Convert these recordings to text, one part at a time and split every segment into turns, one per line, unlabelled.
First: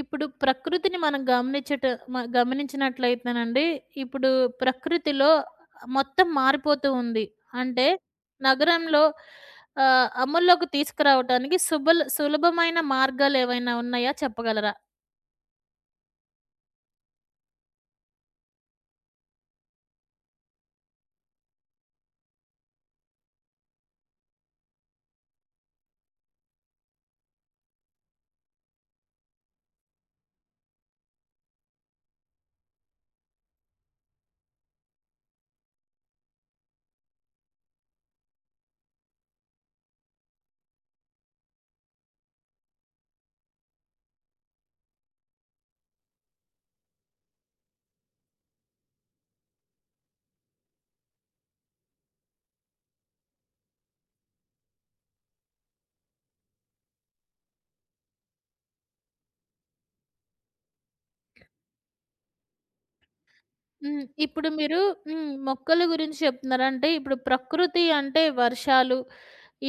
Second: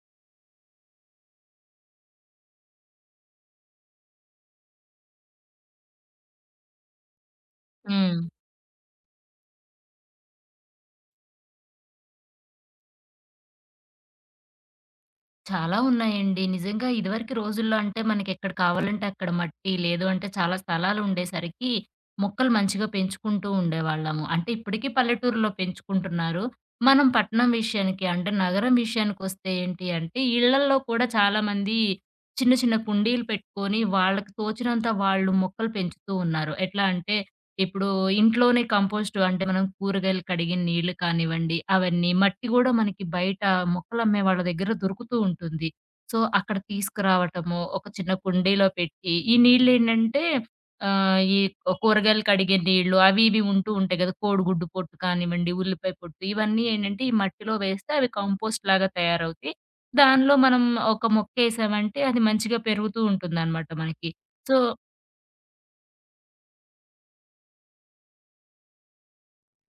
ఇప్పుడు ప్రకృతిని మనం గమనించట మ గమనించినట్లయితేనండి, ఇప్పుడు ప్రకృతిలో మొత్తం మారిపోతూ ఉంది. అంటే
హ్మ్.
నగరంలో అమల్లోకి తీసుకురావటానికి సులభమైన మార్గాలేవైనా ఉన్నాయా చెప్పగలరా?
చాలా ఉన్నాయండి. నిజంగా ఇదివరకు రోజుల్లో అంటే మనకెక్కడ కావాలంటే అక్కడ మట్టి, లేదు అంటే చాలా స్థలాలు ఉండేసరికి మొక్కలు మంచిగా పెంచుకుంటూ ఉండేవాళ్ళము. అంటే ఇప్పటికీ పల్లెటూరులో పెంచుకుంటున్నారు. మనం పట్టణం విషయానికి అంటే నగరం విషయానికొస్తే ఏంటి అంటే ఇళ్లల్లో కూడా చాలామంది చిన్న చిన్న కుండీలు పెట్టుకొని వాళ్ళకి తోచినంత వాళ్ళు మొక్కలు పెంచుతూ ఉన్నారు. ఎట్లా అంటే ఇప్పుడు ఇంట్లోనే కంపోస్ట్ అంటే మనం కూరగాయలు కడిగిన నీళ్లు కానివ్వండి, అవన్నీ. మట్టి గూడా మనకి బయట మొక్కలమ్మే వాళ్ళ దగ్గర దొరుకుతూ ఉంటుంది. సో, అక్కడ తీసుకురావటము, ఒక చిన్న కుండీలో పెట్టి ఈ నీళ్లేంటంటే ఈ కూరగాయలు కడిగే నీళ్లు అవి ఇవి ఉంటూ ఉంటాయి గదా! కోడిగుడ్డు పొట్టు కానివ్వండి, ఉల్లిపాయ పొట్టు ఇవన్నీ ఏంటంటే ఈ మట్టిలో వేస్తే అవి కంపోస్ట్ లాగా తయారవుతాయి. దానిలో మనం ఒక మొక్కేసామంటే అది మంచిగా పెరుగుతూ ఉంటుందనమాట
హ్మ్.
మనకి.
ఇప్పుడు
సో
మీరు హ్మ్. మొక్కల గురించి చెప్తున్నారు. అంటే ఇప్పుడు ప్రకృతి అంటే వర్షాలు,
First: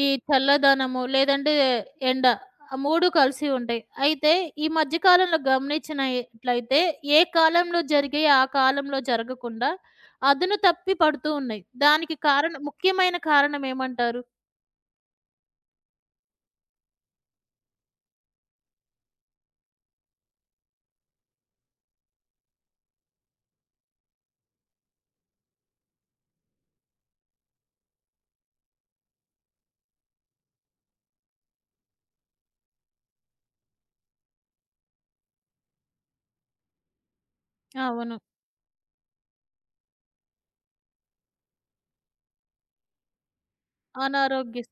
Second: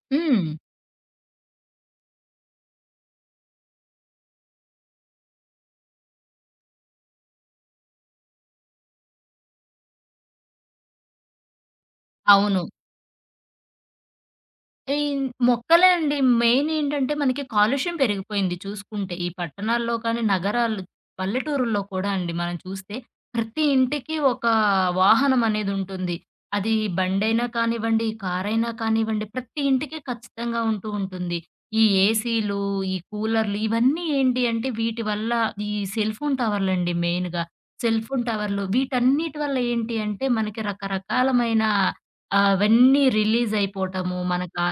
ఈ
హ్మ్.
చల్లదనము, లేదంటే ఎండ. ఆ 3 కలిసి ఉంటాయి. అయితే ఈ మధ్య కాలంలో గమనించినట్లయితే ఏ కాలంలో జరిగాయి ఆ కాలంలో జరగకుండా అదును తప్పి పడుతూ ఉన్నాయి. దానికి కారణం,
అవును.
ముఖ్యమైన కారణం ఏమంటారు?
ఈ మొక్కలే అండి. మెయిన్ ఏంటంటే మనకి కాలుష్యం పెరిగిపోయింది చూసుకుంటే. ఈ పట్టణాల్లో కానీ, నగరాలు పల్లెటూరుల్లో కూడా అండి మనం చూస్తే ప్రతి ఇంటికి ఒక వాహనం అనేది ఉంటుంది. అది బండైనా కానివ్వండి, కారైనా కానివ్వండి ప్రతి ఇంటికి ఖచ్చితంగా ఉంటూ ఉంటుంది. ఈ ఏసీలు, ఈ కూలర్లు ఇవన్నీ ఏంటి అంటే వీటి వల్ల ఈ సెల్ ఫోన్ టవర్లండి మెయిన్‌గా. సెల్
అవును.
ఫోన్ టవర్లు వీటన్నిటి వల్ల ఏంటి అంటే మనకి రకరకాలమైన అవన్నీ రిలీజ్ అయిపోవటము. మనకు
అనారోగ్య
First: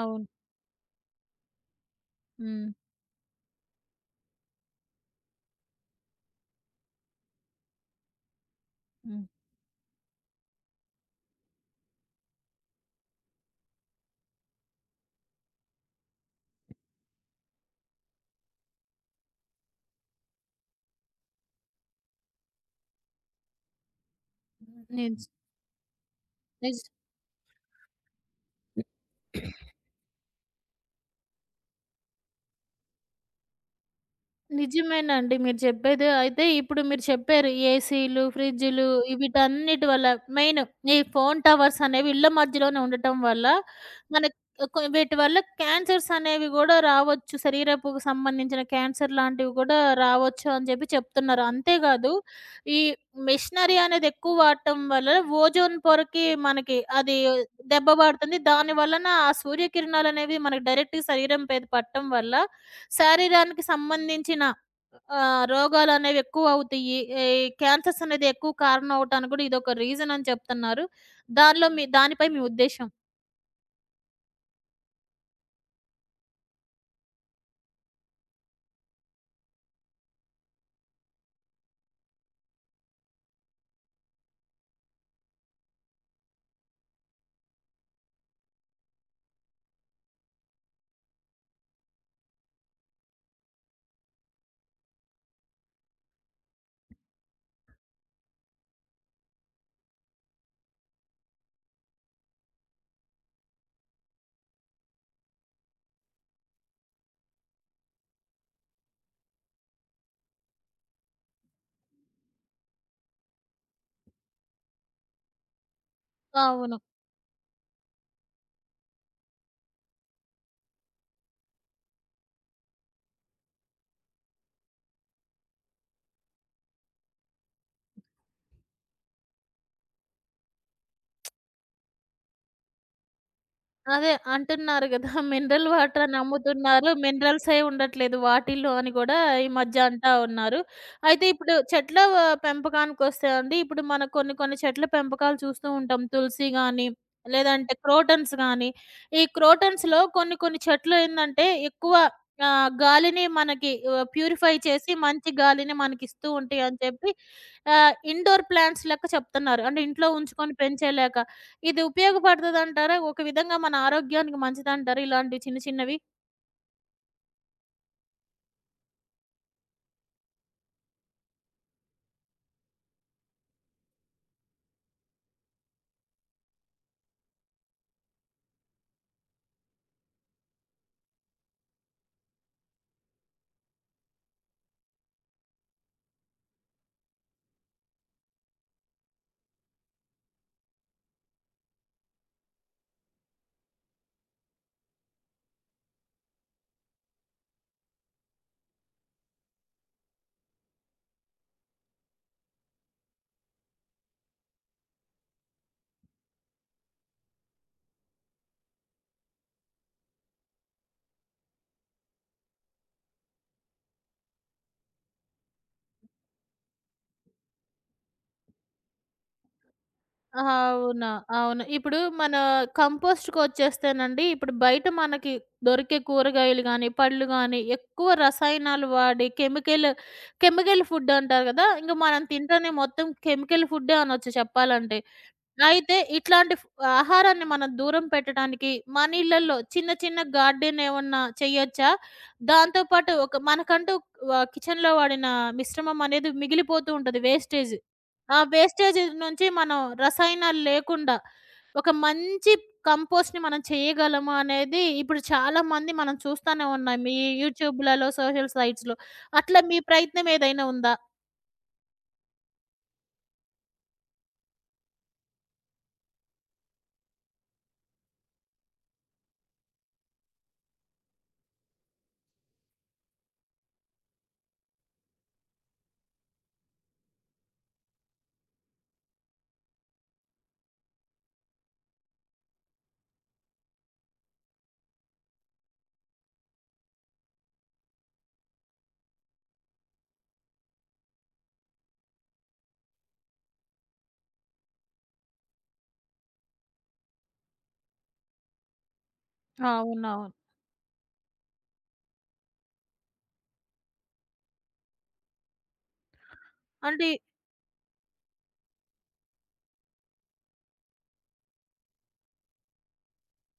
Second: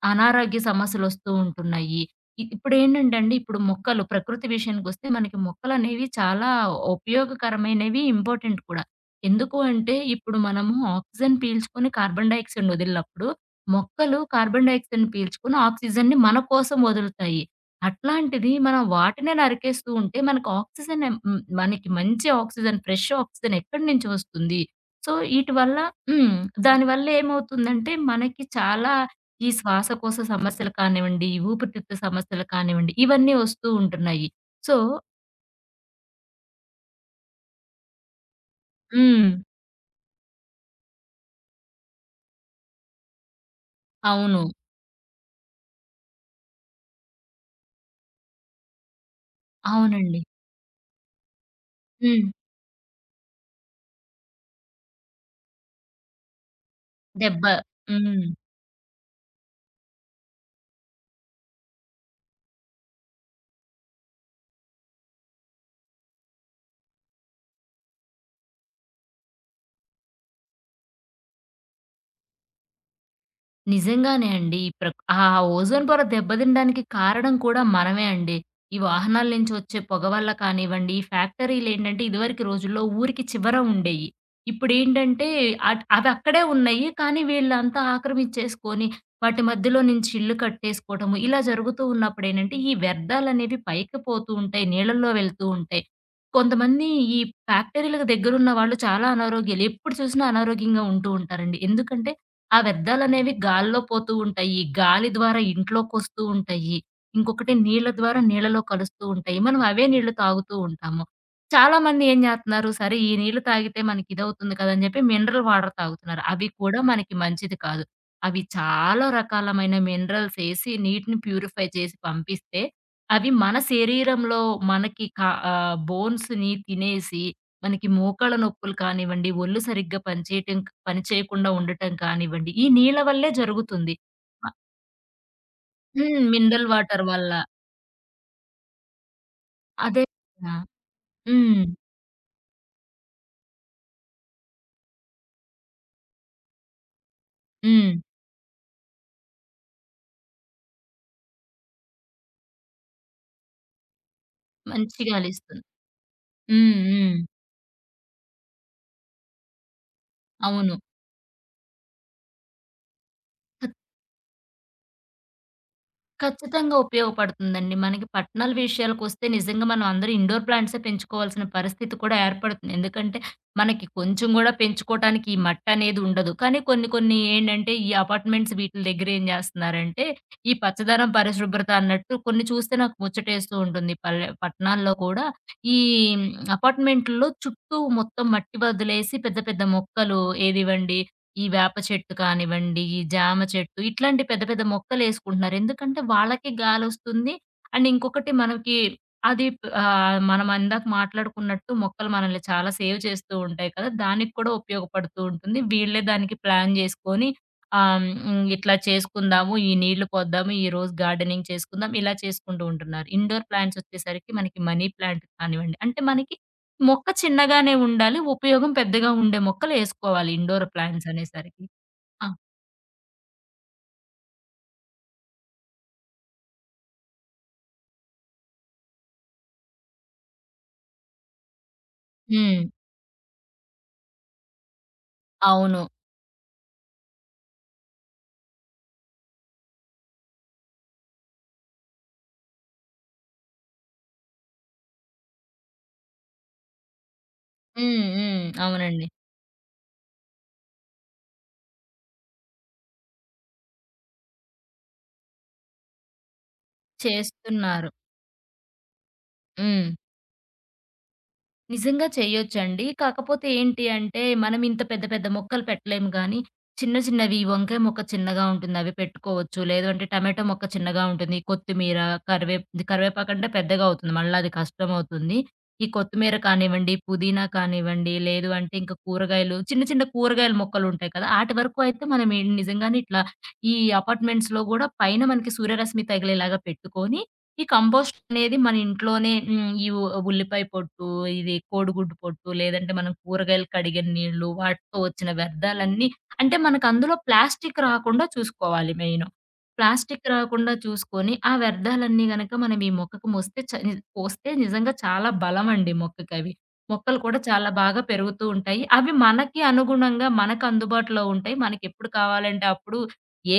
అవును.
అనారోగ్య సమస్యలొస్తూ ఉంటున్నాయి. ఇ
హ్మ్.
ఇప్పుడేంటంటే అండి, ఇప్పుడు మొక్కలు ప్రకృతి విషయానికొస్తే మనకి మొక్కలనేవి చాలా ఉపయోగకరమైనవి, ఇంపార్టెంట్ కూడా.
హ్మ్.
ఎందుకు అంటే, ఇప్పుడు మనము ఆక్సిజన్ పీల్చుకొని కార్బన్ డయాక్సైడ్‌ని వదిలినప్పుడు, మొక్కలు కార్బన్ డయాక్సైడ్‌ని పీల్చుకొని ఆక్సిజన్‌ని మన కోసం వదులుతాయి. అట్లాంటిది మనం వాటినే నరికేస్తూ ఉంటే మనకు ఆక్సిజన్ మనకి మంచి ఆక్సిజన్, ఫ్రెష్ ఆక్సిజన్ ఎక్కడి నుంచి వస్తుంది? సో,
నిజ్
ఈటి వల్ల హ్మ్.
నిజ్
దానివల్ల ఏమవుతుందంటే, మనకి చాలా ఈ శ్వాసకోశ సమస్యలు కానివ్వండి, ఊపిరితిత్తు సమస్యలు కానివ్వండి, ఇవన్నీ వస్తూ ఉంటున్నాయి. సో
నిజమేనండి మీరు చెప్పేది. అయితే ఇప్పుడు మీరు చెప్పారు ఏసీలు, ఫ్రిడ్జులు,
హ్మ్.
వీటన్నిటి వల్ల, మెయిన్ ఈ ఫోన్ టవర్స్ అనేవి ఇళ్ళ మధ్యలోనే ఉండటం వల్ల మనకు
అవును.
వీటి వల్ల క్యాన్సర్స్ అనేవి గూడా రావచ్చు. శరీరపుకు సంబంధించిన క్యాన్సర్ లాంటివి గూడా
అవునండి.
రావచ్చు అని చెప్పి చెప్తున్నారు. అంతేగాదు,
హ్మ్.
ఈ మిషనరీ అనేది ఎక్కువ వాడటం వల్ల ఓజోన్ పొరకి మనకి అది
దెబ్బ.
దెబ్బ
హ్మ్.
పడుతుంది. దాని వలన ఆ సూర్యకిరణాలనేవి మనకు డైరెక్ట్‌గా శరీరం మీద పడటం వల్ల శరీరానికి సంబంధించిన రోగాలనేవి ఎక్కువవుతాయి. ఈ క్యాన్సర్స్ అనేది ఎక్కువ కారణం అవ్వటానికి కూడా ఇదొక రీజన్ అని చెప్తున్నారు. దానిలో మీ దానిపై మీ ఉద్దేశ్యం?
నిజంగానే అండి. ఈ ప్రక్ ఆ ఓజోన్ పొర దెబ్బతినడానికి కారణం కూడా మనమే అండి. ఈ వాహనాల నుంచి వచ్చే పొగ వల్ల కానివ్వండి, ఈ ఫ్యాక్టరీలేంటంటే ఇదివరకు రోజుల్లో ఊరికి చివర ఉండేయి. ఇప్పుడేంటంటే అవక్కడే ఉన్నాయి. కానీ వీళ్ళంతా ఆక్రమించేసుకొని వాటి మధ్యలో నుంచి ఇల్లు కట్టేసుకోవటము, ఇలా జరుగుతూ ఉన్నప్పుడేంటంటే ఈ వ్యర్థాలనేవి పైకి పోతూ ఉంటాయి. నీళ్ళల్లో వెళ్తూ ఉంటాయి. కొంతమంది ఈ ఫ్యాక్టరీలకు దగ్గరున్న వాళ్ళు చాలా అనారోగ్యాలు ఎప్పుడు చూసినా అనారోగ్యంగా ఉంటూ ఉంటారండి. ఎందుకంటే ఆ వ్యర్థాలనేవి గాల్లో పోతూ ఉంటాయి. గాలి ద్వారా ఇంట్లోకొస్తూ ఉంటాయి. ఇంకొకటి నీళ్ళ ద్వారా నీళ్ళలో కలుస్తూ ఉంటాయి. మనం అవే నీళ్ళు తాగుతూ ఉంటాము. చాలా మంది ఏం జేత్తన్నారు, సరే ఈ నీళ్ళు తాగితే మనకి ఇదవుతుంది కదా! అని జెప్పి మినరల్ వాటర్ తాగుతున్నారు. అవి
అవును.
కూడా మనకి మంచిది కాదు. అవి చాలా రకాలమైన మినరల్స్ ఏసి నీటిని ప్యూరిఫై చేసి పంపిస్తే, అవి మన శరీరంలో మనకి బోన్స్‌ని తినేసి మనకి మోకాళ్ళ నొప్పులు కానివ్వండి, ఒళ్ళు సరిగ్గా పనిచేయటం పని చేయకుండా ఉండటం కానివ్వండి, ఈ నీళ్ళ వల్లే జరుగుతుంది.
అదే
అ
అంటున్నారు గదా! మినరల్ వాటర్ అని
హ్మ్. మినరల్
అమ్ముతున్నారు.
వాటర్ వల్ల.
మినరల్సే ఉండట్లేదు వాటిల్లో అని గూడా ఈ మధ్య
అదే
అంటా
కదా!
ఉన్నారు. అయితే ఇప్పుడు
హ్మ్.
చెట్ల వ పెంపకానికొస్తే అండి, ఇప్పుడు మనం కొన్ని కొన్ని చెట్ల పెంపకాలు చూస్తూ ఉంటాం. తులసి గాని, లేదంటే
హ్మ్.
క్రోటన్స్ గాని, ఈ క్రోటన్స్‌లో కొన్ని కొన్ని చెట్లు ఏందంటే ఎక్కువ గాలిని మనకి ప్యూరిఫై చేసి
మంచి
మంచి
గాలిస్తుంది.
గాలిని మనకిస్తూ ఉంటాయని
హ్మ్.
చెప్పి
హ్మ్.
ఇండోర్ ప్లాంట్స్ లెక్క చెప్తున్నారు. అంటే ఇంట్లో ఉంచుకొని
అవును.
పెంచేలేక. ఇది ఉపయోగపడుతదంటారా? ఒక విధంగా మన ఆరోగ్యానికి మంచిదంటారా ఇలాంటివి చిన్న చిన్నవి?
ఖచ్చితంగా ఉపయోగపడుతుందండి. మనకి పట్టణాల విషయాలకొస్తే నిజంగా మనం అందరూ ఇండోర్ ప్లాంట్సే పెంచుకోవాల్సిన పరిస్థితి కూడా ఏర్పడుతుంది. ఎందుకంటే, మనకి కొంచెం గూడా పెంచుకోటానికి ఈ మట్టనేది ఉండదు. కానీ కొన్ని కొన్ని ఏంటంటే, ఈ అపార్ట్‌మెంట్స్ వీటిల దగ్గర ఏం జేస్తన్నారంటే, ఈ పచ్చదనం, పరిశుభ్రత అన్నట్టు కొన్ని చూస్తే నాకు ముచ్చటేస్తూ ఉంటుంది. పల్లె పట్టణాల్లో కూడా ఈ అపార్ట్‌మెంట్‌ల్లో చుట్టూ మొత్తం మట్టి వదిలేసి పెద్ద పెద్ద మొక్కలు ఏదివ్వండి ఈ వేప చెట్టు కానివ్వండి, ఈ జామ చెట్టు ఇట్లాంటి పెద్ద పెద్ద మొక్కలేసుకుంటున్నారు. ఎందుకంటే వాళ్ళకి గాలొస్తుంది. అండ్ ఇంకొకటి మనకి మనం ఇందాక మాట్లాడుకున్నట్టు మొక్కలు మనల్ని చాలా సేవ్ చేస్తూ ఉంటాయి కదా! దానికి కూడా ఉపయోగపడుతూ ఉంటుంది. వీళ్ళే దానికి ప్లాన్ చేసుకొని ఆహ్, హ్మ్. ఇట్లా చేసుకుందాము, ఈ నీళ్లు పోద్దాము, ఈరోజు గార్డెనింగ్ చేసుకుందాం ఇలా చేసుకుంటూ ఉంటున్నారు. ఇండోర్ ప్లాంట్స్ వచ్చేసరికి మనకి మనీ ప్లాంట్ కానివ్వండి, అంటే మనకి మొక్క చిన్నగానే ఉండాలి. ఉపయోగం పెద్దగా ఉండే మొక్కలేసుకోవాలి
ఆహా!
ఇండోర్
అవునా?
ప్లాంట్స్
అవును.
అనేసరికి.
ఇప్పుడు
ఆ!
మన కంపోస్ట్‌కొచ్చేస్తేనండి, ఇప్పుడు బయట మనకి దొరికే కూరగాయలు గానీ, పళ్ళు గానీ, ఎక్కువ రసాయనాలు వాడి, కెమికల్ కెమికల్ ఫుడ్ అంటారు గదా! ఇంక మనం
హ్మ్.
తింటేనే మొత్తం కెమికల్ ఫుడ్డే అనొచ్చు చెప్పాలంటే.
అవును.
అయితే ఇట్లాంటి ఆహారాన్ని మనం దూరం పెట్టడానికి మన ఇళ్ళల్లో చిన్న చిన్న గార్డెన్ ఏమన్నా చేయొచ్చా? దాంతో పాటు ఒక మనకంటూ కిచెన్‌లో వాడిన మిశ్రమం అనేది మిగిలిపోతూ ఉంటది వేస్టేజ్.
హ్మ్.
ఆ
హ్మ్.
వేస్టేజ్
అవునండి.
నుంచి మనం రసాయనాలు లేకుండా ఒక మంచి కంపోస్ట్‌ని మనం చేయగలము అనేది ఇప్పుడు చాలా మంది మనం చూస్తానే ఉన్నాం. ఈ
చేస్తున్నారు.
యూట్యూబ్‌లలో, సోషల్ సైట్స్‌లో. అట్లా మీ
హ్మ్.
ప్రయత్నం ఏదైనా ఉందా?
నిజంగా చేయొచ్చండి. కాకపోతే ఏంటి అంటే, మనం ఇంత పెద్ద పెద్ద మొక్కలు పెట్టలేము గానీ, చిన్న చిన్నవి ఈ వంకాయ మొక్క చిన్నగా ఉంటుంది. అవి పెట్టుకోవచ్చు. లేదు అంటే టమాటో మొక్క చిన్నగా ఉంటుంది. కొత్తిమీర, కరివే కరివేపాకంటే పెద్దగా అవుతుంది. మళ్ళా అది కష్టమవుతుంది. ఈ కొత్తిమీర కానివ్వండి, పుదీనా కానివ్వండి, లేదు అంటే ఇంకా కూరగాయలు చిన్న చిన్న కూరగాయల మొక్కలుంటాయి కదా! ఆటి వరకు అయితే మనం నిజంగానే ఇట్లా ఈ అపార్ట్మెంట్స్‌లో గూడా పైన మనకి సూర్యరశ్మి తగిలేలాగా పెట్టుకొని ఈ కంపోస్ట్ అనేది మన ఇంట్లోనే హ్మ్. ఈ ఉ ఉల్లిపాయ పొట్టు, ఇది కోడిగుడ్డు పొట్టు, లేదంటే మనం కూరగాయలు కడిగిన నీళ్ళు, వాటితో వచ్చిన వ్యర్థాలన్నీ అంటే మనకు అందులో ప్లాస్టిక్ రాకుండా చూసుకోవాలి మెయిను.
అవునవును.
ప్లాస్టిక్ రాకుండా చూసుకొని, ఆ వ్యర్థాలన్నీ గనక మనం ఈ మొక్కకు మోస్తే చ ని పోస్తే నిజంగా చాలా బలమండి మొక్కకవి.
అంటే
మొక్కలు కూడా చాలా బాగా పెరుగుతూ ఉంటాయి. అవి మనకి అనుగుణంగా మనకు అందుబాటులో ఉంటాయి. మనకెప్పుడు కావాలంటే అప్పుడు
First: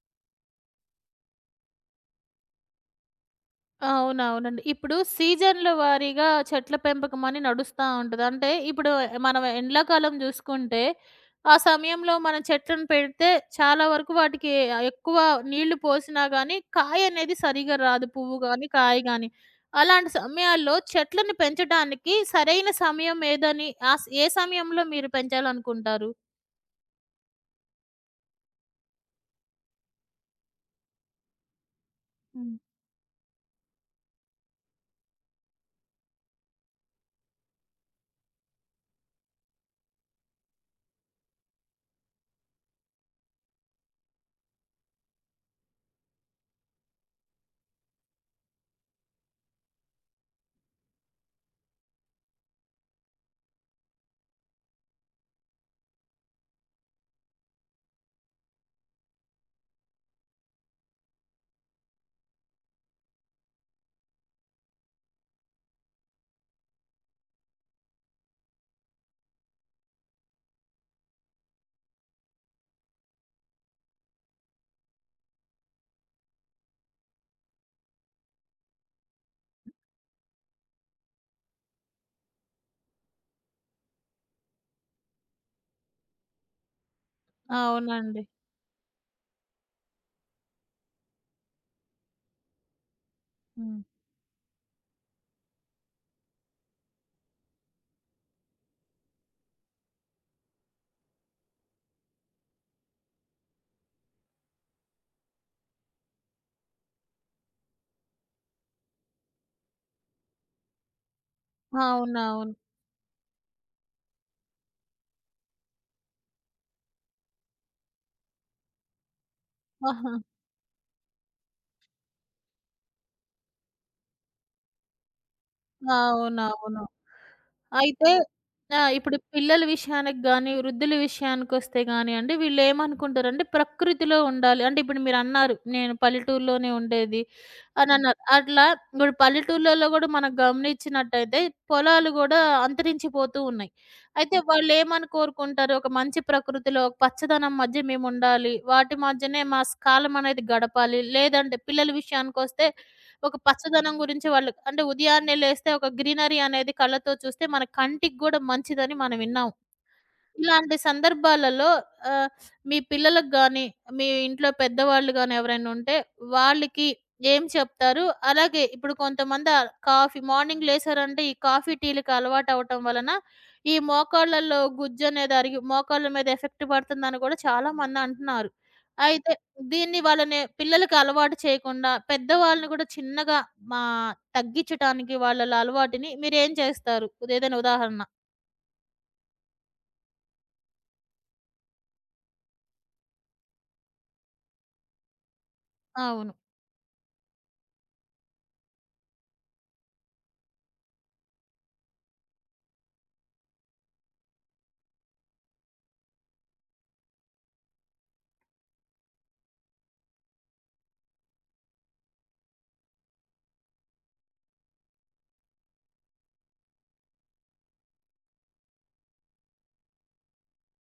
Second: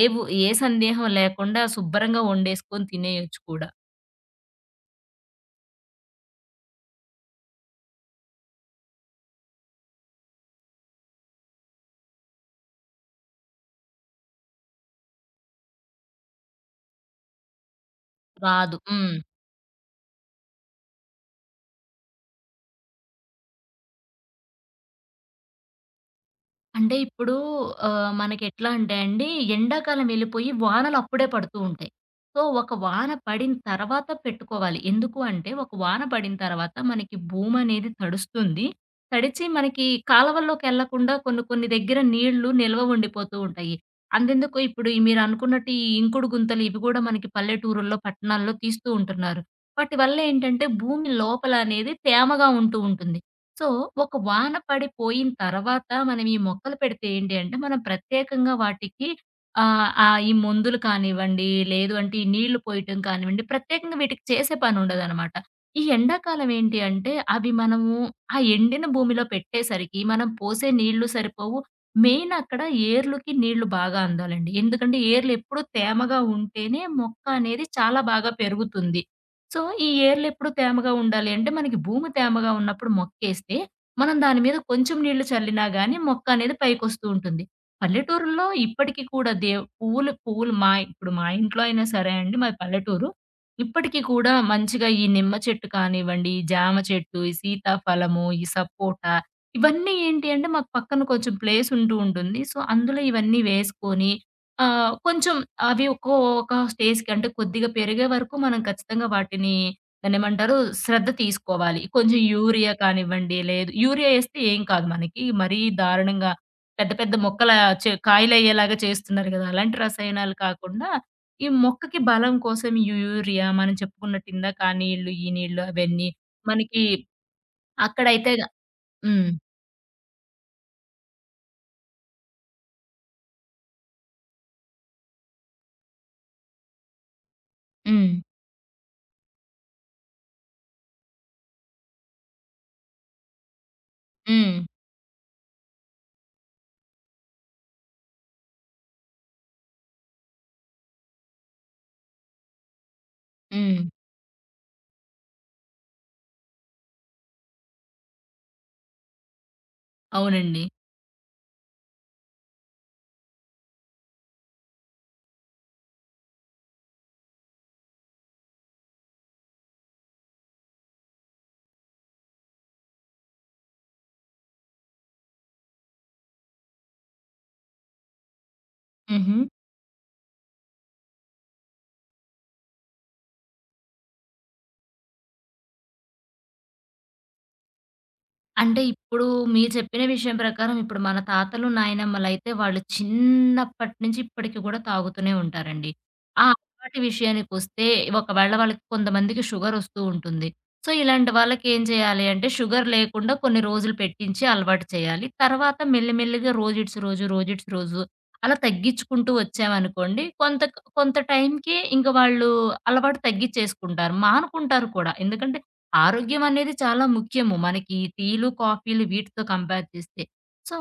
ఏ సందేహం లేకుండా శుభ్రంగా వండేసుకొని తినేయొచ్చు కూడా.
అవునవునండి. ఇప్పుడు సీజన్‌ల వారీగా చెట్ల పెంపకం అని నడుస్తా ఉంటది. అంటే ఇప్పుడు మనం ఎండ్లాకాలం జూసుకుంటే, ఆ సమయంలో మనం చెట్లను పెడితే చాలా వరకు వాటికి ఎక్కువ నీళ్లు పోసినా గానీ, కాయ అనేది సరిగ్గా రాదు. పువ్వు గానీ,
రాదు.
కాయ
హ్మ్.
గానీ. అలాంటి సమయాల్లో చెట్లను పెంచడానికి సరైన సమయం ఏదని, ఏ సమయంలో మీరు పెంచాలనుకుంటారు?
అంటే ఇప్పుడు మనకెట్లా అంటే అండి, ఎండాకాలం వెళ్ళిపోయి వానలు అప్పుడే పడుతూ ఉంటాయి. సో,
హ్మ్.
ఒక వాన పడిన తర్వాత పెట్టుకోవాలి. ఎందుకు అంటే, ఒక వాన పడిన తర్వాత మనకి భూమనేది తడుస్తుంది. తడిచి మనకి కాలవల్లోకెళ్ళకుండా కొన్ని కొన్ని దగ్గర నీళ్లు నిల్వ ఉండిపోతూ ఉంటాయి. అంతెందుకు ఇప్పుడు ఈ మీరనుకున్నట్టు ఈ ఇంకుడు గుంతలు ఇవి గూడా మనకి పల్లెటూరుల్లో, పట్టణాల్లో తీస్తూ ఉంటున్నారు. వాటి వల్లేంటంటే, భూమి లోపల అనేది తేమగా ఉంటూ ఉంటుంది. సో, ఒక వాన పడిపోయిన తర్వాత మనం ఈ మొక్కలు పెడితే ఏంటి అంటే, మనం ప్రత్యేకంగా వాటికి ఆహ్, ఆహ్, ఈ మందులు కానివ్వండి, లేదు అంటే ఈ నీళ్లు పోయటం కానివ్వండి, ప్రత్యేకంగా వీటికి చేసే పనుండదనమాట. ఈ ఎండాకాలం ఏంటి అంటే, అవి మనము ఆ ఎండిన భూమిలో పెట్టేసరికి మనం పోసే నీళ్లు సరిపోవు. మెయిన్ అక్కడ ఏర్లుకి నీళ్లు బాగా అందాలండి. ఎందుకంటే, ఏర్లు ఎప్పుడూ తేమగా ఉంటేనే మొక్క అనేది చాలా బాగా పెరుగుతుంది. సో, ఈ ఏర్లెప్పుడు తేమగా ఉండాలి అంటే, మనకి భూమి తేమగా ఉన్నప్పుడు మొక్కేస్తే, మనం దాని మీద కొంచెం నీళ్లు చల్లినా గానీ మొక్క అనేది పైకొస్తూ ఉంటుంది.
అవునండి.
పల్లెటూరుల్లో ఇప్పటికి కూడా పువ్వులు పువ్వులు మా ఇప్పుడు మా ఇంట్లో అయినా సరే అండి, మాది పల్లెటూరు.
హ్మ్.
ఇప్పటికి కూడా మంచిగా ఈ నిమ్మ చెట్టు కానివ్వండి, ఈ జామ చెట్టు, ఈ సీతాఫలము, ఈ సపోటా ఇవన్నీ ఏంటి అంటే, మాకు పక్కన కొంచెం ప్లేస్ ఉంటూ ఉంటుంది. సో, అందులో ఇవన్నీ వేసుకొని ఆ! కొంచెం అవి ఒక్కో ఒక స్టేజ్‌కి అంటే కొద్దిగా పెరిగే వరకు మనం ఖచ్చితంగా వాటిని దాన్నేమంటారు శ్రద్ధ తీసుకోవాలి. కొంచెం
అవునవును.
యూరియా కానివ్వండి, లేదు యూరియా ఏస్తే ఏం కాదు మనకి. మరీ దారుణంగా పెద్ద పెద్ద మొక్కల కాయలయ్యేలాగా చేస్తున్నారు గదా! అలాంటి
ఆహా!
రసాయనాలు కాకుండా ఈ మొక్కకి బలం కోసం యూరియా మనం చెప్పుకున్నట్టు ఇందాక ఆ నీళ్లు, ఈ నీళ్లు అవన్నీ
అవునవును.
మనకి
అయితే
అక్కడైతే
ఆ! ఇప్పుడు
హ్మ్.
పిల్లల విషయానికి గాని, వృద్ధుల విషయానికొస్తే గానియండి, వీళ్ళేమనుకుంటారంటే ప్రకృతిలో ఉండాలి. అంటే ఇప్పుడు మీరన్నారు, నేను పల్లెటూరులోనే ఉండేది
హ్మ్.
అనన్నారు. అట్లా ఇప్పుడు పల్లెటూర్లలో గూడా మనం గమనిచ్చినట్టయితే పొలాలు గూడా అంతరించిపోతూ ఉన్నాయి. అయితే
హ్మ్.
వాళ్ళేమని కోరుకుంటారు, ఒక మంచి ప్రకృతిలో, ఒక పచ్చదనం మధ్య మేముండాలి. వాటి మధ్యనే మా స్ కాలం అనేది గడపాలి. లేదంటే పిల్లల విషయానికొస్తే ఒక
హ్మ్.
పచ్చదనం గురించి వాళ్ళు, అంటే ఉదయాన్నే లేస్తే ఒక గ్రీనరీ అనేది కళ్ళతో చూస్తే మన కంటికి గూడా మంచిదని మనం విన్నాం.
అవునండి.
ఇలాంటి సందర్భాలలో ఆహ్, మీ పిల్లలకు గాని, మీ ఇంట్లో పెద్దవాళ్ళు గాని ఎవరైనా ఉంటే వాళ్ళకి ఏం చెప్తారు? అలాగే ఇప్పుడు కొంతమంది కాఫీ మార్నింగ్ లేసారంటే ఈ కాఫీ, టీలకి అలవాటవ్వటం వలన ఈ మోకాళ్ళలో గుజ్జనేది అరిగి మోకాళ్ళ మీద ఎఫెక్ట్ పడుతుందని కూడా చాలామంది అంటున్నారు. అయితే
హుహు.
దీన్ని వాళ్ళని, పిల్లలకి అలవాటు చేయకుండా, పెద్దవాళ్ళని కూడా చిన్నగా మా తగ్గించటానికి వాళ్ళ అలవాటుని మీరేం చేస్తారు? ఏదైనా ఉదాహరణ?
అంటే ఇప్పుడు మీరు చెప్పిన విషయం ప్రకారం ఇప్పుడు మన తాతలు, నాయనమ్మలైతే వాళ్ళు చిన్నప్పటి నుంచి ఇప్పటికి కూడా తాగుతూనే ఉంటారండి.
అవును.
ఆ అలవాటు విషయానికొస్తే ఒకవేళ వాళ్ళకి కొంతమందికి షుగర్ వస్తూ ఉంటుంది. సో, ఇలాంటి వాళ్ళకి ఏం చేయాలి అంటే షుగర్ లేకుండా కొన్ని రోజులు పెట్టించి అలవాటు చేయాలి. తర్వాత మెల్లిమెల్లిగా రోజిడిసి రోజు, రోజిడిసి రోజు అలా తగ్గించుకుంటూ వచ్చామనుకోండి కొంత కొంత టైంకి ఇంక వాళ్ళు అలవాటు తగ్గిచ్చేసుకుంటారు. మానుకుంటారు కూడా. ఎందుకంటే ఆరోగ్యం అనేది చాలా ముఖ్యము. మనకి ఈ టీలు, కాఫీలు వీటితో కంపేర్ చేస్తే. సో,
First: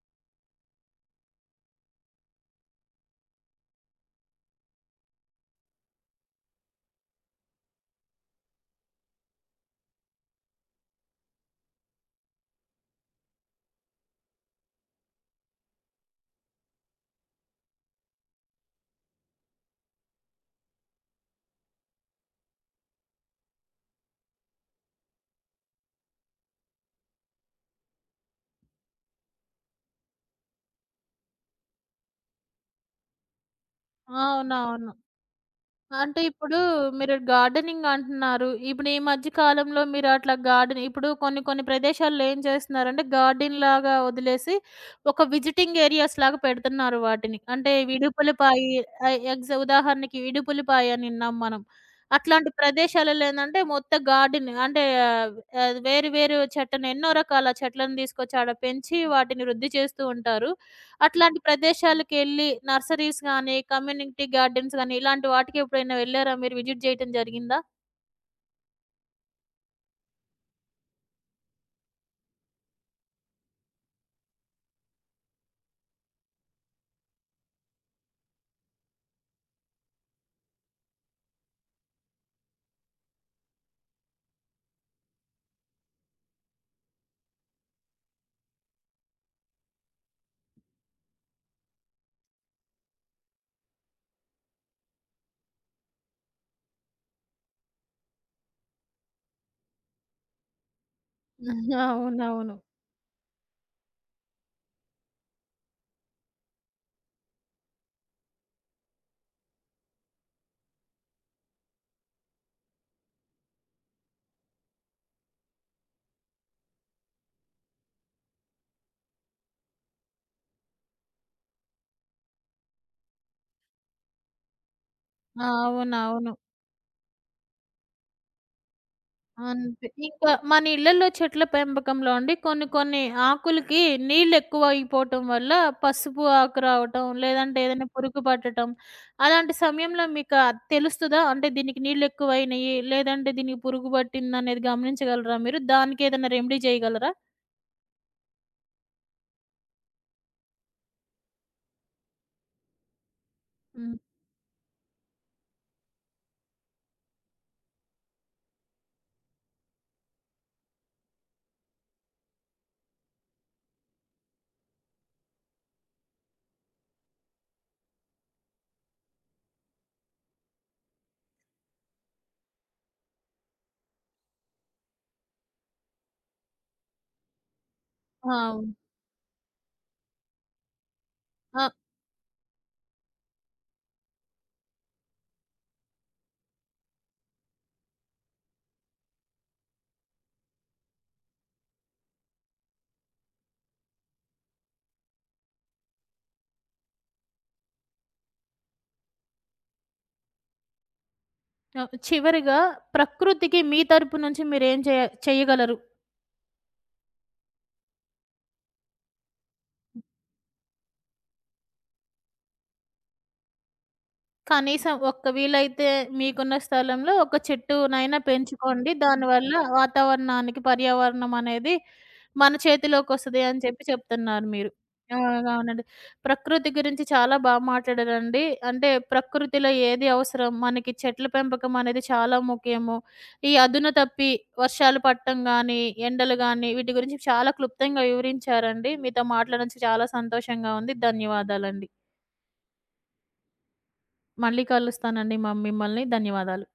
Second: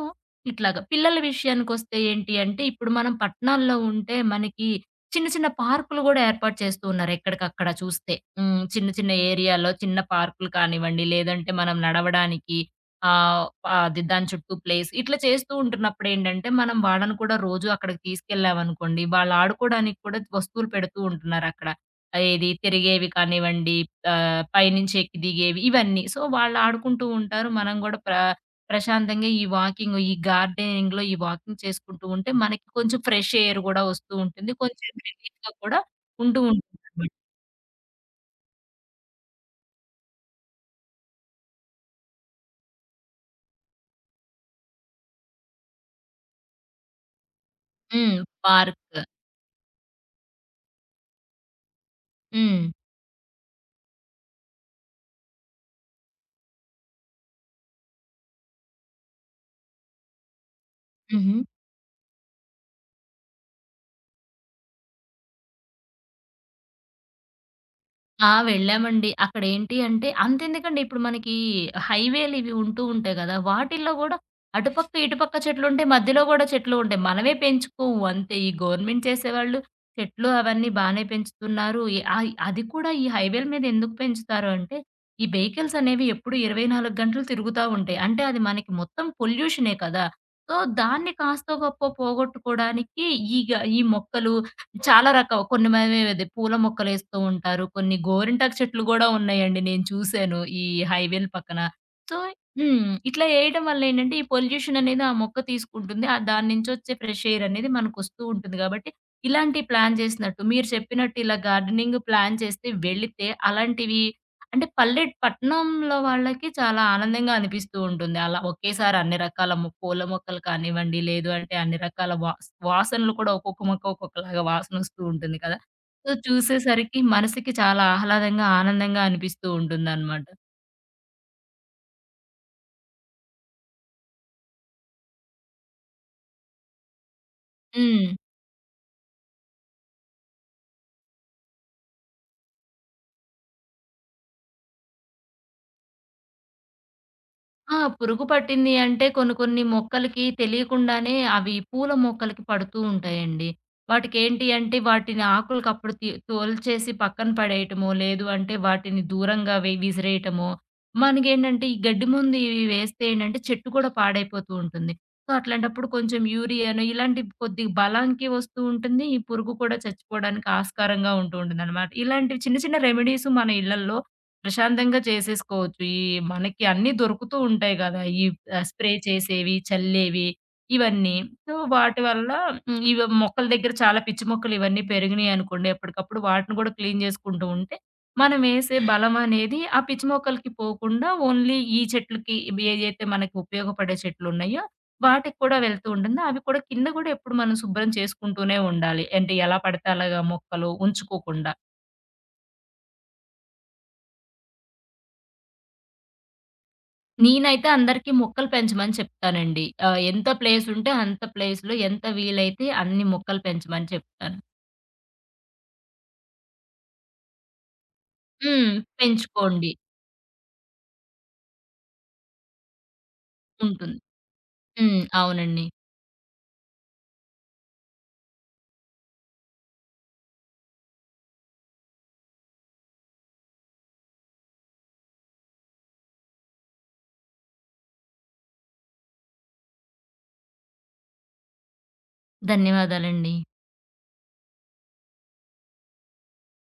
ఇట్లాగా. పిల్లల విషయానికొస్తే ఏంటి అంటే, ఇప్పుడు మనం పట్టణాల్లో ఉంటే మనకి చిన్న, చిన్న పార్కులు గూడా ఏర్పాటు చేస్తూ ఉన్నారు ఎక్కడికక్కడ చూస్తే. హ్మ్. చిన్న, చిన్న ఏరియాలో చిన్న పార్కులు కానివ్వండి, లేదంటే మనం నడవడానికి ఆహ్, అది దాని చుట్టూ ప్లేస్ ఇట్లా చేస్తూ ఉంటున్నప్పుడేంటంటే, మనం వాళ్ళని కూడా రోజు అక్కడికి తీసుకెళ్ళామనుకోండి, వాళ్ళు ఆడుకోవడానికి కూడా వస్తువులు పెడుతూ ఉంటున్నారక్కడ. ఏది తిరిగేవి కానివ్వండి, పైనుంచి ఎక్కి దిగేవి ఇవన్నీ. సో, వాళ్ళు ఆడుకుంటూ ఉంటారు. మనం గూడా ప్రశాంతంగా ఈ వాకింగ్, ఈ గార్డెనింగ్‌లో ఈ వాకింగ్ చేసుకుంటూ ఉంటే మనకి కొంచెం ఫ్రెష్ ఎయిర్ గూడా వస్తూ ఉంటుంది. కొంచెం
అవునవును.
రిలీఫ్‌గా కూడా
అంటే
ఉంటూ
ఇప్పుడు
ఉంటుందనమాట.
మీరు గార్డెనింగ్ అంటున్నారు. ఇప్పుడు ఈ మధ్య కాలంలో మీరు అట్లా గార్డెన్, ఇప్పుడు కొన్ని కొన్ని ప్రదేశాల్లో ఏం చేస్తున్నారంటే గార్డెన్‌లాగా వదిలేసి ఒక విజిటింగ్ ఏరియాస్‌లాగా పెడుతున్నారు వాటిని. అంటే
హ్మ్.
ఇడుపులపాయి
పార్క్.
ఆహ్, ఎగ్స్ ఉదాహరణకి ఇడుపులపాయ అని విన్నాం మనం. అట్లాంటి
హ్మ్.
ప్రదేశాలలో ఏందంటే మొత్తం గార్డెన్ అంటే వేరు వేరు చెట్లను, ఎన్నో రకాల చెట్లను తీసుకొచ్చి ఆడ పెంచి వాటిని వృద్ధి చేస్తూ ఉంటారు.
హుహు.
అట్లాంటి ప్రదేశాలకెళ్ళి నర్సరీస్ గాని, కమ్యూనిటీ గార్డెన్స్ గాని, ఇలాంటి వాటికి ఎప్పుడైనా వెళ్లారా మీరు? విజిట్ చేయటం జరిగిందా?
ఆ! వెళ్ళామండి. అక్కడేంటి అంటే అంతెందుకండి ఇప్పుడు మనకి హైవేలివి ఉంటూ ఉంటాయి గదా! వాటిల్లో గూడా అటుపక్క, ఇటుపక్క చెట్లుంటాయి. మధ్యలో గూడా చెట్లు ఉంటాయి. మనమే పెంచుకోము అంతే. ఈ గవర్నమెంట్ చేసేవాళ్ళు చెట్లు అవన్నీ బానే పెంచుతున్నారు. ఈ ఆయి అది కూడా ఈ హైవేల మీద ఎందుకు పెంచుతారు అంటే, ఈ వెహికల్స్ అనేవి ఎప్పుడు 24 గంటలు తిరుగుతా ఉంటాయి. అంటే అది మనకి మొత్తం పొల్యూషనే కదా! సో, దాన్ని కాస్తో గొప్పో పోగొట్టుకోడానికి ఈగ ఈ మొక్కలు చాలా రకం కొన్ని మనమేది పూల మొక్కలేస్తూ ఉంటారు. కొన్ని గోరింటాకు చెట్లు గూడా ఉన్నాయండి నేను చూసాను. ఈ హైవేల పక్కన. సో
అవునవును.
హ్మ్. ఇట్లా ఏయడం వల్ల ఏంటంటే, ఈ పొల్యూషన్ అనేది ఆ మొక్క తీసుకుంటుంది. దాని నుంచొచ్చే ఫ్రెష్ ఎయిర్ అనేది మనకొస్తూ ఉంటుంది గాబట్టి, ఇలాంటి ప్లాన్ చేసినట్టు మీరు చెప్పినట్టు ఇలా గార్డెనింగ్ ప్లాన్ చేస్తే వెళితే అలాంటివి అంటే పల్లె పట్టణంలో వాళ్ళకి చాలా ఆనందంగా అనిపిస్తూ ఉంటుంది. అలా ఒకేసారి అన్ని రకాల పూల మొక్కలు కానివ్వండి, లేదు అంటే అన్ని రకాల వాసనలు కూడా ఒక్కొక్క మొక్క ఒక్కొక్కలాగా వాసనొస్తూ ఉంటుంది
ఆ!
కదా! సో,
అవునవును.
చూసేసరికి మనసుకి చాలా ఆహ్లాదంగా, ఆనందంగా అనిపిస్తూ
అంతే.
ఉంటుందనమాట.
ఇంకా మన ఇళ్లలో చెట్ల పెంపకంలో అండి కొన్ని కొన్ని ఆకులకి నీళ్ళెక్కువ అయిపోవటం వల్ల పసుపు ఆకు రావటం, లేదంటే ఏదైనా
హ్మ్.
పురుగు పట్టటం, అలాంటి సమయంలో మీకు అది తెలుస్తదా? అంటే దీనికి నీళ్ళెక్కువైనయి, లేదంటే దీనికి పురుగు పట్టిందనేది గమనించగలరా మీరు? దానికేదైనా రెమెడీ చేయగలరా?
ఆ! పురుగు పట్టింది అంటే కొన్ని కొన్ని మొక్కలకి తెలియకుండానే అవి పూల మొక్కలకి పడుతూ ఉంటాయండి.
హ్మ్.
వాటికేంటి అంటే వాటిని ఆకులకప్పుడు తోల్చేసి పక్కన పడేయటమో, లేదు అంటే వాటిని దూరంగా విసిరేయటమో, మనకేంటంటే ఈ గడ్డి మందు ఇవి వేస్తే ఏంటంటే చెట్టు కూడా పాడైపోతూ ఉంటుంది. సో, అట్లాంటప్పుడు కొంచెం యూరియానో ఇలాంటి కొద్ది బలానికి వస్తూ ఉంటుంది. ఈ పురుగు కూడా చచ్చిపోవడానికి ఆస్కారంగా ఉంటూ ఉంటుందనమాట. ఇలాంటి చిన్న చిన్న రెమెడీస్ మన ఇళ్లల్లో ప్రశాంతంగా చేసేసుకోవచ్చు. ఈ మనకి అన్నీ దొరుకుతూ ఉంటాయి గదా!
ఆ! అవును.
స్ప్రే చేసేవి, చల్లేవి ఇవన్నీ. సో,
ఆ!
వాటి వల్ల హ్మ్. ఇవి మొక్కల దగ్గర చాలా పిచ్చి మొక్కలు ఇవన్నీ పెరిగినాయనుకోండి, ఎప్పటికప్పుడు వాటిని గూడా క్లీన్ జేసుకుంటూ ఉంటే, మనమేసే బలమనేది ఆ పిచ్చి మొక్కలకి పోకుండా ఓన్లీ ఈ చెట్లుకి ఇవి ఏయైతే మనకి ఉపయోగపడే చెట్లున్నాయో, వాటికి కూడా వెళ్తూ ఉంటుంది. అవి కూడా కింద గూడా ఎప్పుడు మనం శుభ్రం చేసుకుంటూనే ఉండాలి. అంటే ఎలా పడితే అలాగా మొక్కలు ఉంచుకోకుండా.
ఆ! చివరిగా ప్రకృతికి మీ తరపు నుంచి మీరేం చేయ చేయగలరు?
నేనైతే అందరికీ మొక్కలు పెంచమని చెప్తానండి. ఎంత ప్లేస్ ఉంటే అంత ప్లేస్‌లో ఎంత వీలైతే అన్ని మొక్కలు పెంచమని చెప్తాను.
కనీసం ఒక్క, వీలైతే మీకున్న స్థలంలో ఒక చెట్టునైనా
హ్మ్.
పెంచుకోండి. దానివల్ల
పెంచుకోండి
వాతావరణానికి, పర్యావరణం అనేది మన చేతిలోకొస్తది అని చెప్పి
ఉంటుంది.
చెప్తున్నారు మీరు.
హ్మ్.
ఆ!
అవునండి.
అవునండి. ప్రకృతి గురించి చాలా మాట్లాడారండి. అంటే ప్రకృతిలో ఏది అవసరం, మనకి చెట్ల పెంపకం అనేది చాలా ముఖ్యము. ఈ అదును తప్పి వర్షాలు పడటం గానీ, ఎండలు గానీ వీటి గురించి చాలా క్లుప్తంగా వివరించారండి. మీతో మాట్లాడడం చాలా సంతోషంగా ఉంది. ధన్యవాదాలండి.
ధన్యవాదాలండి.
మళ్ళీ కలుస్తానండి మిమ్మల్ని. ధన్యవాదాలు.